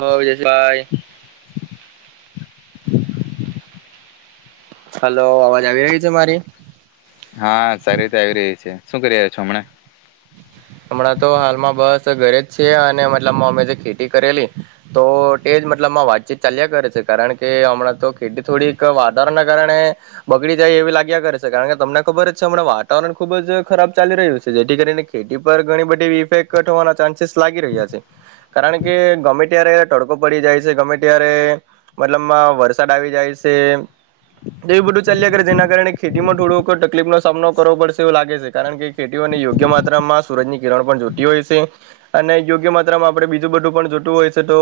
બ વિજયશ ભાઈ [inaudible] હલો અવાજ આવી રહી છે મારી હા સારી રીતે આવી રહી છે શું કરી રહ્યા છો હમણાં હમણાં તો હાલમાં બસ ઘરે જ છીએ અને મતલબમાં અમે જે ખેતી કરેલી તો તે જ મતલબમાં વાતચીત ચાલ્યા કરે છે કારણ કે હમણાં તો ખેતી થોડીક વાતાવરણના કારણે બગડી જાય એવી લાગ્યા કરે છે કારણ કે તમને ખબર જ છે હમણાં વાતાવરણ ખુબ જ ખરાબ ચાલી રહ્યું છે જેથી કરીને ખેતી ઘણી બધી ઇફેક્ટ હોવાના ચાન્સીસ લાગી રહ્યા છે કારણ કે ગમે ત્યારે તડકો પડી જાય છે ગમે ત્યારે મતલબમાં વરસાદ આવી જાય છે તો એવ બધું ચાલ્યા કરે જેના કારણે ખેતીમાં થોડો તકલીફ નો સામનો કરવો પડશે એવો લાગે છે કારણ કે ખેતીઓને યોગ્ય માત્રામાં સૂરજ ની કિરણ પણ જોતી હોય છે અને યોગ્ય માત્રામાં આપણે બીજું બધું પણ જોતું હોય છે તો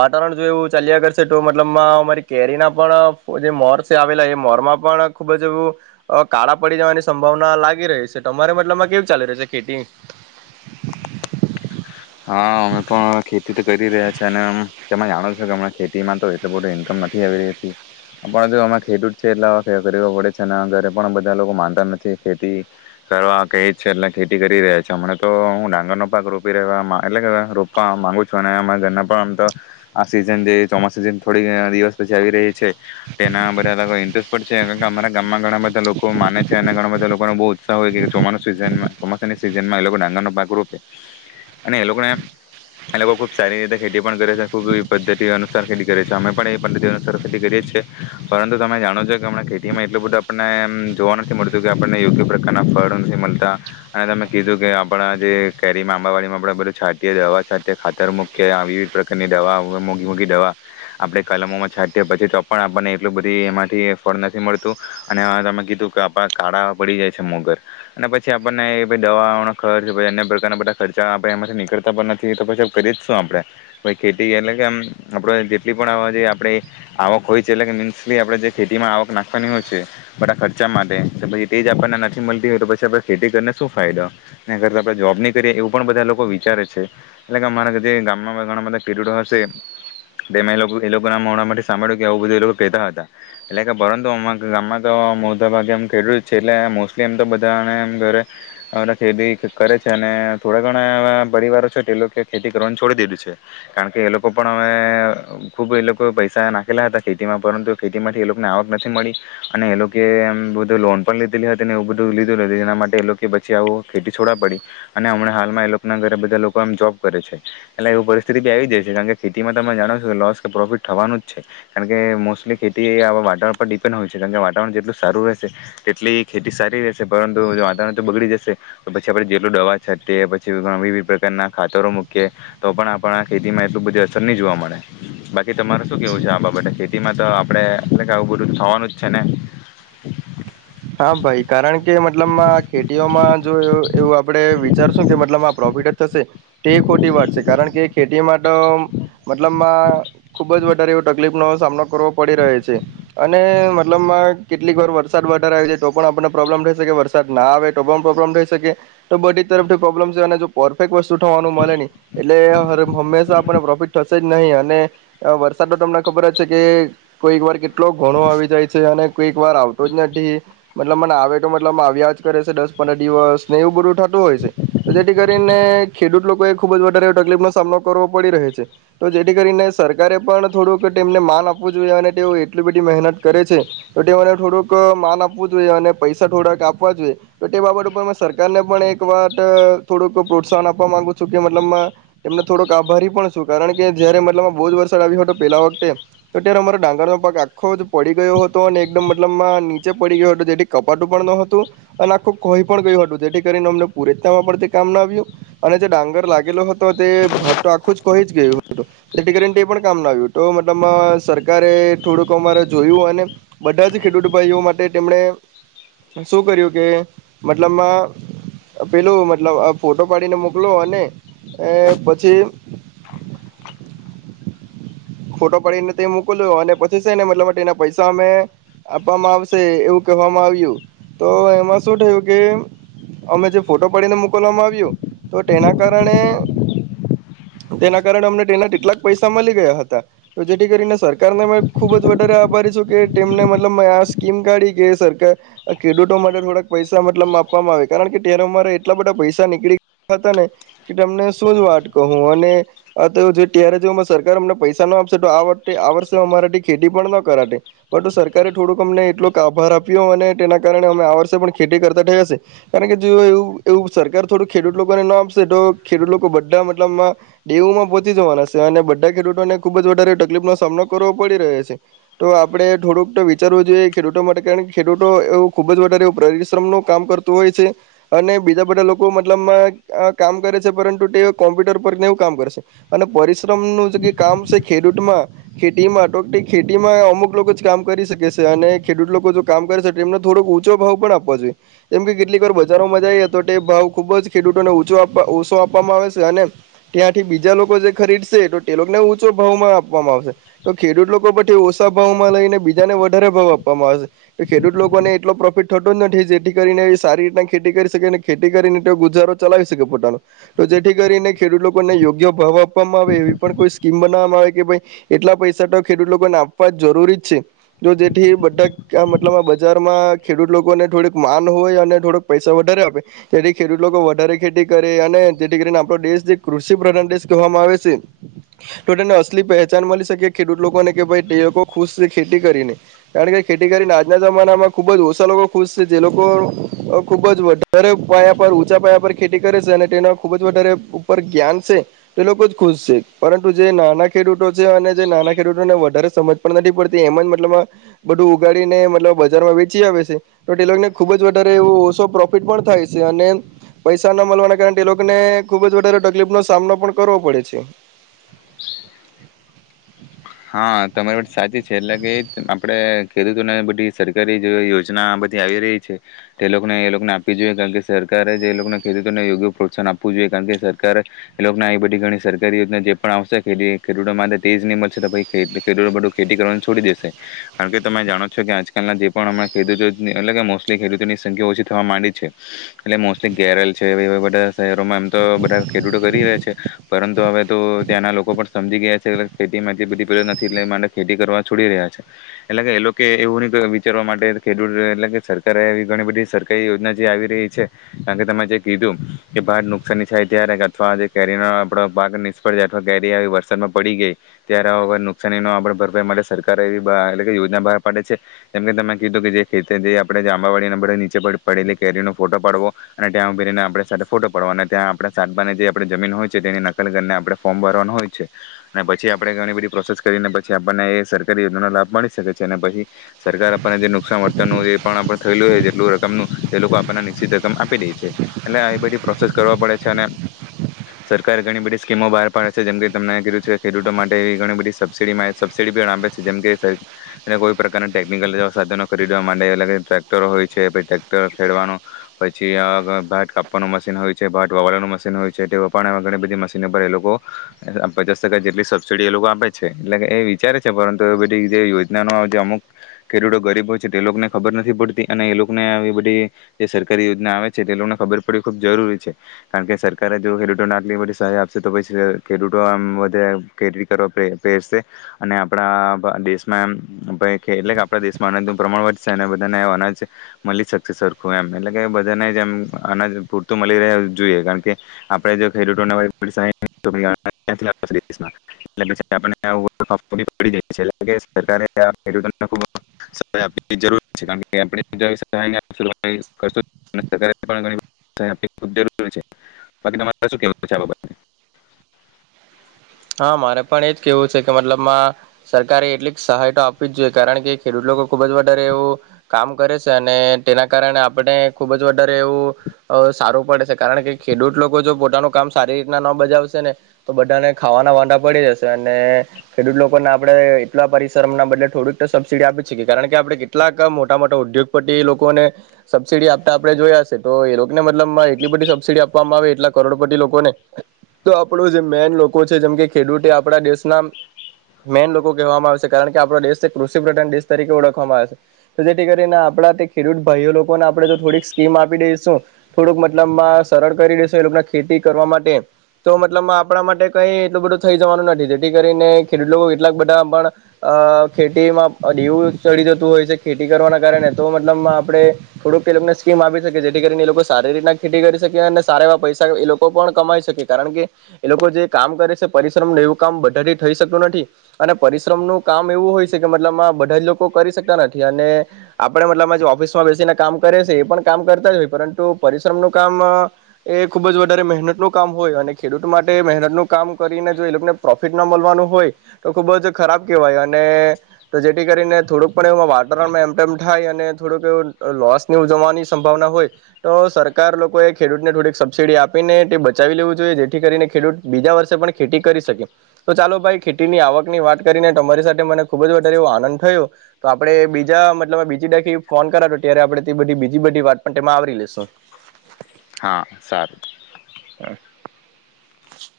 વાતાવરણ જો એવું ચાલ્યા કરશે તો મતલબમાં અમારી કેરીના પણ જે મોર છે આવેલા એ મોરમાં પણ ખૂબ જ એવું કાળા પડી જવાની સંભાવના લાગી રહી છે તમારે મતલબમાં કેવીું ચાલીુ રહે છે ખેતી હા અમે પણ ખેતી કરી રહ્યા છે અને એમ તેમે જાણો છો કે હમણાં ખેતીમાં તો એટલો મોટું ઇન્કમ નથી આવી રહીતી પણ જો અમાં ખેડૂત છે એટલે આવા કરો પડે છે અને ઘરે પણ બધા લોકો માનતા નથી ખેતી કરવા કહી જ છે એટલે ખેતી કરી રહ્યા છે હમણાં તો હું ડાંગરનો પાક રોપી રહવા એટલે રોપવા માંગુ છું અને ઘ પણ આમ તો આ સીઝન જે ચોમાસાું સઝન થોડી દિવસ પછી આવી રહી છે તેના બધા ઇન્ટરેસ્ટ છેણ અમારા ગામમાં ઘણા બધા લોકો માને છે અને ઘણા બધા લોકોને બહુ ઉત્સાહ હોય છે ચોમાસું સીઝન ચોમાસાની સિઝનમાં એ લોકો ડાંગર ન પાક રોપે અને એ લોકોને એ લોકો ખૂબ સારી રીતે ખેતી પણ કરે છે ખૂબ પદ્ધતિ અનુસાર ખેતી કરે છે અમે પણ એ પદ્ધતિ અનુસાર ખેતી કરીએ જીએ પરંતુ તમે જાણો છો કે હમં ખેતીમાં એટલું બધું આપણને જોવા નથી મળતું કે આપણને યોગ્ય પ્રકારના ફળ નથી મળતા અને તમે કીધું કે આપણા જે કેરીમાં આંબાવાડીમાં આપ બધું છાંટીએ દવા છાંતી ખાતર મૂકી વિવિધ પ્રકારની દવા મોઘી મોઘી દવા આપડે કલમોમાં છાતીએ પછી તો પણ આપણને એટલું બધી એમાંથી ફળ નથી મળતું અને તમે કીધું કે આપ કાળા પડી જાય છે મોગર અને પછી આપણને દવાનો ખર્ચ અન્ય પ્રકારના બધા ખર્ચા એમાંથી નીકળ નથી તો પછી કરીએ જ શું આપણેે પ ખેતી એટલે કે આપડ જેટલી પણ જે આપ આવક હોય છે એટલે મીન્સલી આપણે જે ખેતીમાં આવક નાખવાની હોય છે બટ આ ખર્ચા માટે પછી એ જ આપણને નથી મળતી હોય તો પછી આપણે ખેતી કરીને શું ફાયદો એ આપણે જોબ નહી કરીએ એવું પણ બધા લોકો વિચારે છે એટલે કે અમારા જે ગામમાં ઘણા બધા ખેડૂતો હશે તે લો મેલોકો એ લોકો ના મળ માટે સાંભળ્યું કે આવું બધું એ લોકો કેહેતા હતા એટલે કે પરંતુ ગામમાં તો મોટા ભાગેમ ખેડૂત છે એટલે મોસ્ટલી એમ તો બધા ઘ ખેતી કરે છે અને થોડા ઘ પરિવારો છે એ લોકો ખેતી કરવાનું છોડી દીધું છે કારણ કે એ લોકો પણ ખુબ એ લોકો પૈસા નાખેલા હતા ખેતીમાં પરંતુ ખેતી માંથી એ લોકો ને આવક નથી મળી અને એ લોકોમ બધ લોન પણ લીધેલી હતી ને એવું બધું લીધેલુંું જેના માટે એ લોકો પછી આવ ખેતી છોવા પડી અને હમણાં હાલમાં એ લોકોના ઘરે બધા લોકો એમ જોબ કરે છે એટલે એવી પરિસ્થિતિ બી આવી જાય છે કારણ કે ખેતીમાં તમે જાણો છો કે લોસ કે પ્રોફિટ થવાનું જ છે કારણ કે મોસ્ટલી ખેતી વાતાવરણ પર ડિપેન્ડ હોય છે કારણ કે વાતાવરણ જેટલું સારું રહેશે તેટલી ખેતી સારી રહેશે પરંતુ જો વાતાવરણ તો બગડી જશે તો પછી આપણે જેટલું દવા છે તે પછી વિવિધ પ્રકારના ખાતરો મૂકીએ તો પણ આપ ખેતીમાં એટલું બધી અસર નહી જોવા મળે બાકી તમારે શું કેવું છે આ બાબતે ખેતીમાં તો આપડણે એટ કે આવું બધું થવાનું જ છે ને હા ભાઈ કારણ કે મતલબમાં વિચારશો કે મતલબ આ પ્રોફિટ જ થશે તે ખોટી વાત છે કારણ કે ખેતી માટે મતલબમાં ખૂબ જ વધારે એવ તકલીફનો સામનો કરવો પડી રહ છે અને મતલબમાં કેટલીક વાર વરસાદ તો પણ આપણને પ્રોબ્લેમ રહેશે કે વરસાદ ના આવે તો પ્રોબ્લેમ થઈ શકે તો બ જ તરફથી પ્રોબ્મ છે અને જો પરફેક્ટ વસતુ થવાનું મળે નહી એટલે હંમેશા પ્રોફિટ થશે જ નહીં અને વરસાદ ન તમને ખબર જ છે કે કોઈક વાર કે એટલો ઘણો આવી જાય છે અને કોઈક વાર આવતો જ નથી મલબ મ આવે તો મતલબ આવ્યા જ કરે છે દસ પંદર દિવસ એવુ બધુ થતું હોય છે તો જેથી કરીને ખેડૂત લોકોએ ખુબ જ વધારે તકલીફ નો સામનો કરવો પડી રહે છે તો જેથી કરીને સરકારે પણ થોડુંક તેમને માન આપવું જોઈએ અને તેઓ એટલી બધી મહેનત કરે છે તો તે મને થોડુંક માન આપ આપું જોઈએ અને પૈસા થોડાક આપવા જોઈએ તો તે બાબત ઉપર સરકારને પણ એક વાત થોડુંક પ્રોત્સાહન આપવા માંગુ છું કે મતલબમાં તેમને થોડોક આભારી પણ છું કારણ કે જયારે મતલબમાં બહુ જ વરસાદ આવ્યો હતો પેલા વખતે તો ત્યારે અમારો ડાંગર નો પાક આખો જ પડી ગયો હતો અને એકદમ મતલબમાં નીચે [unintelligible] થી કપાટું પણ ન હતું અને આખું કોહી પણ ગયું હતું જેથી કરીને અમને પુરેતતામાં પણ તે કામ ના આવ્યું અને જે ડાંગર લાગેલો હતો તે આખું જ કહી ગયું હતું તેથી કરીને તે પણ કામ ના આવ્યું તો મતલબમાં સરકારે થોડુંક અમારે જોયું અને બધા જ ખેડૂત ભાઈઓ માટે તેમણે શું કર્યું કે મતલબમાં પેલું મતલબ આ ફોટો પાડીને મોકલો અને પછી ફોટો પાડીને તે મોકલ્યો અને પછી છે ને મતલબ તેના પૈસા અમે આપવામાં આવશે એવું કહેવામાં આવ્યું તો એમાં શું થયું કે અમે જે ફોટો પાડીને મોકલવામાં આવ્યું તો તેના કારણે તેના કારણે અમને તેના કેટલાક પૈસા મળી ગયા હતા તો જેથી કરીને સરકારને અ ખુબ જ વધારે આભારી છું કે તેમને મતલબ આ શકીમ કે સરકાર ખેડૂતો માટે થોડાક પૈસા મતલબ માપવામાં આવે કારણ કે ત્યારે અમારા એટલા બધા પૈસા નીકળી ગયા હતા ને કે તમને શું જ વાટ કહું અને ત્યારે જો સરકાર અમને પૈસા ન આપશે તોઆ વખતે આ વર્ષે અમારાથી ખેતી પણ ન કરાટે પરુ સરકારે થોડુંક અમને કેટલોક આભાર આપ્યો અને તેના કારણે અમે આ વર્ષે પણ ખેતી કરતા ગયા સે કારણ કે જો એવુ એવુ સરકાર થોડું ખેડૂત લોકોને ના આપશે તો ખેડૂત લોકો બધા મતલબમાં દેવુમાં વધી જવાના સે અને બધાએ ખેડૂતોને ખુબ જ વધારે તકલીફનો સામનો કરવો પડી રહ્યો છે તો આપણે થોડુંક તો વિચારવું જોઈએ ખેડૂતો માટે કારણ કે ખેડૂતો એવું ખુબ જ વધારે પરિશ્રમ નું કામ કરતું હોય છે અને બીજા બધા લોકો મતલબ કામ કરે છે પરંતુ તે કોમ્પ્યુટર પર ને કામ કરે છે અને પરિશ્ર પરિશ્રમ નું જે કામ સે ખેડૂતમાં ખેતીમાં ટોટલ જ ખેતીમાં અમુક લોકો જ કામ કરી શકે છે અને ખેડૂત લોકો જો કામ કરે છે તો એમને થોડોક ઊચો ભાવ પણ આપવો જોઈએ જેમ કે કેટલીક વાર બજારોમાં જાઈ એ તો તે ભાવ ખૂબ જ ખેડૂતોને ઓછો આપવામાં આવે છે અને ત્યાંથી બીજા લોકો જે ખરીદશે તો તે લોકોને ઊચો ભાવમાં આપવામાં આવશે તો ખેડૂત લોકો વચે ઓછા ભાવ માં લઈને બીજાને વધારે ભાવ આપ અમારે ખેડૂત લોકોને એટલો પ્રોફિટ થતો જ નથી જેથી કરીને સારી રીતના ખેતી કરી શકે ખેતી કરીને તો ગુજારો ચલાવી શકે પોતાનો તો જેથી કરીને ખેડૂત લોકોને યોગ્ય ભાવ આપવામાં આવે એવી પણ કોઈ સ્કીમ બનાવવામાં આવે કે ભાઈ એટલા પૈસા તો ખેડૂત લોકોને આપવા જ જરૂરી છે જો જેથી આ મતલબ બજારમાં ખેડૂત લોકોને થો ડુક ક માન હોય અને થોડુક પૈસા વધારે આપે જેથી ખેડૂત લોકો વધારે ખેતી કરે અને જેથી કરીને આપોણો દેશ જે કૃષિ પ્રધાન દેશ કહેવામાં આવે છે તો તેને અસલી પહેચાન મળી શકે ખેડૂત લોકોને કે ભાઈ તે લોકો ખુશ છે ખેતી કરીને કારણ કે ખેતી કરીને આજના જમાનામાં ખૂબ જ ઓછા લોકો ખુશ છે જે લોકો ખૂબ જ વધારે સર પાયા પર ઉંચા પાયા પર ખેતી કરે છે અને તેના ખુબ જ વધારે ઉપર જ્ઞાન છે તે લોકો જ ખુશ છે પરંતુ જે નાના ખેડૂતો છે અને જે નાના ખેડૂતોને વધારે સમજ પણ નથી પડતી એમ જ મતલબ બધું ઉગાડીને મતલબ બજારમાં વેચી આવે છે તો તે લોકોને ખુબ જ વધારે એવ ઓછો પ્રોફિટ પણ થાય છે અને પૈસા ના મળવાના કારણે તે લોકોને ખુબ જ વધારે તકલીફ નો સામનો પણ કરવો પડે છે હા તમારી વાત સાચી છે એટલે કે આપડે ખેડૂતોને બધી સરકારી જે યોજના બધી આવી રહી છે તે એ લોકોને એ લોકોને આપવી જોઈએ કારણ કે સરકારે જે એ લોકોને ખેડૂતોને યોગ્ય પ્રોત્સાહન આપવું જોઈએ કારણ કે સરક એ લોકો એ બધી ઘણી સરકારી યોજના જે પણ આવશે ખેતી ખેડૂતો માટે તેજ નિમ [unintelligible] બધું ખેતી કરવા છોડી દેશે કારણ કે તમે જાણો છો કે આજકાલના જે પણમણા ખેડૂતો એ મોસ્ટલી ખેડૂતોની સંખ્યા ઓછી થવા માંડી છે એટલે મોસ્ટલી ગેરલ છે બધા શહેરોમાં એમ તો બધા ખેડૂતો કરી રહ્યા છે પરંતુ હવે તો ત્યાંના લોકો પણ સમજી ગયા છે [unintelligible] નથી એટલે એ માટે ખેતી કરવા છોડી રહ્યા છે એટલે કે એ લોકો એવું વિચારવા માટે ખેડૂત એટલે સરકારે એ ઘણી બધી સરકારી યોજના જે આવી રહી છે કારણ કે તમે જે કીધું કે ભાર નુકસાની થાય ત્યારે અથવા જે કેરીનો આપ પાક નિષ્ફળ જાય અથવા કેરી આવી વરસાદમાં પડી ગઈ ત્યારે નુકસાનીનો આપ ભરપાઈ માટે સરકારે એવી યોજના બાર પાડે છે જેમ કે તમે કીધું કે જે ખે આપણે આંબાવાડીને નીચે પડેલી કેરીનો ફોટો પાડવો અને ત્યાં ઉભરીને આપ ફોટો પાડવા અને ત્યાં આપણે સાતભાને જે આપ જમીન હોય છે તેની નકલ કરીને આપણે ફોર્મ ભરવાનું હોય છે અને પછી આપણે ઘણી બધી પ્રોસેસ કરીને પછી આપણને એ સરકારી યોજના નનો લાભ મળી શકે છે અને પી સરકાર આપણને જે નુકસાન વર્તરનું જે પણણે થયેલું જેટલું રકમનું એ લોકો આપણને નિશ્ચિત રકમ આપી દે છે એટલે આ બધી પ્રોસેસ કરવા પડે છે અને સરકારારે ઘણી બધી સ્કીમો બહાર પાડે છે જેમકે તમ કીધું છે કે ખેડૂતો માટે વી ઘણી બધી સબસડી સબસિડી પણ આપે છે જેમ કે કોઈ પ્રકારના ટેકનિકલ સાધનો ખરીદવા માટે અલગ ટક્ટરો હોય છે પ ટક્ટર ખેડવાનું પછી ભાટ કાપવાનું મશીન હોય છે ભાટ વાવરવાનું મશીન હોય છે તે પણ ઘણી બધી મશીનો પર એ લોકો પચાસ ટકા જેટલી સબસિડી એ લોકો આપે છે એટલે એ વિચારે છે પરંતુ એ બધી જે યોજનાનો જે અમુક ખેડૂતો ગરીબ હોય છે તે લોકોને ખબર નથી પડતી અને એ લોકોને એ બધી જે સરકારી યોજના આવે છે તે લોકોને ખબર પડવી ખૂબ જરૂરી છે કારણ કે સરકારે જો ખેડૂતોને આટલી બધી સહાય આપશે તો પછી ખેડૂતો આમ વધે ખે કરવા પહેરશે અને આપણા દેશમાં એમ એટલે કે આપણા દેશમાં અનાજનું પ્રમાણ વધશે અને બધાને અનાજ મળી શકશે સરખું એમ એટલે કે બધાને જ એમ અનાજ પૂરતું મળી રહે જોઈએ કારણ કે આપણે જો [unintelligible] [unintelligible] આપ પ જઈએ એટ સરડૂ ખ સહાય આપરી છે કારણ આપરી છેકી તમારે ક [unintelligible] [unintelligible] [unintelligible] [unintelligible] [unintelligible] હા મારે પણ એજ કેવું છે કે મતલબમાં સરકારે એટલી સહાય તો આપવી જ જોઈએ કારણ કે ખેડૂત લોકો ખુબ જ વધારે એવું કામ કરે છે અને તેના કારણે આપણે ખુબ જ વધારે એવું સારું પડે છે કારણ કે ખેડૂત લોકો જો પોતાનું કામ સારી રીતના ન બજાવશે ને તો બધાને ખાવાના વાા પડી જશે અને ખેડૂત લોકોને આપડણે એટલા પરિશ્રમ ના બદલે થોડુંક સબસિડી આપી શકીએ કારણ કે આપણે કેટલાક મોટા મોટા ઉદ્યોગપતિ લોકોને સબસિડી આપતા આપણે જોયા છે તો એ લોકોને મતલબ એટલી બધી સબસિડી આપવામાં આવે એટલા કરોડપતિ લોકોને તો આપણું જે મેન જેમ ખડૂ આપણા દેશના મેન લોકો કહેવામાં આવે છે કારણ કે આપણા દેશ કૃષિ પ્રધાન દેશ તરીકે ઓળખવામાં આવે છે તો જેથી કરીને આપણા તે ખેડૂત ભાઈઓ લોકોને આપણે થોડિક સ્કીમ આપી દઈશું થોડક મતલબ સરળ કરી દઈશું એ લોકો ખેતી કરવા માટે તો મતલબ આપણા માટે કઈ એટલું બધું થઈ જવાનું નથી જેથી કરીને ખેડૂત લોકો કેટલાક બધા પણ અ ખેતીમાં ડીવું ચડી જતું હોય છે ખેતી કરવાના કારણે તો મતલબ આપણે થોડુંક એ લોકોને સ્કીમ આપી શકીએ જેથી કરીને એ લોકો સારી રીતના ખેતી કરી શકી અને સારા એવા પૈસા એ લોકો પણ કમાઈ શકે કારણ કે એ લોકો જે કામ કરે છે પરિશ્રમ ન એવું કામ બધા જ થઈ શકતું નથી અને પરિશ્રમનુંું કામ એવું હોય છે કે મતલબમાં બધા જ લોકો કરી શકતા નથી અને આપણે મતલબમાં જે ઓફિસમાં બેસીને કામ કરે છે એ પણ કામ કરતા જ હોય પરંતુ પરિશ્રમ ન કામ એ ખુબ જ વધારે મહેનત નું કામ હોય અને ખેડૂત માટે મહેનતનું ને પ્રોફિટ ના મળવાનું હોય તો ખુબ જ ખરાબ કહેવાય અને જેથી કરીને થોડુંક પણ એ વાતાવરણમાં એમટેમ થાય અને થોડુંક એવ લોસ ની ઉજવવાની સંભાવના હોય તો સરકાર લોકોએ ખેડૂતને થોડીક સબસીિડી આપીને તે બચાવી લેવું જોઈએ જેથી કરીને ખેડૂત બીજા વર્ષ પણ ખેતી કરી શકી તો ચાલો ભાઈ ખેતીની આવકની વાત કરીને તમારી સાથે મને ખુબ જારે એવો આનંદ થયો તો આપણે બીજા મતલબ બીજી વખત ફોન કરાતો ત્યારે આપણેે બીજી બધી વાત પણ તેમાં આવરી લેેશું હા સારું. હ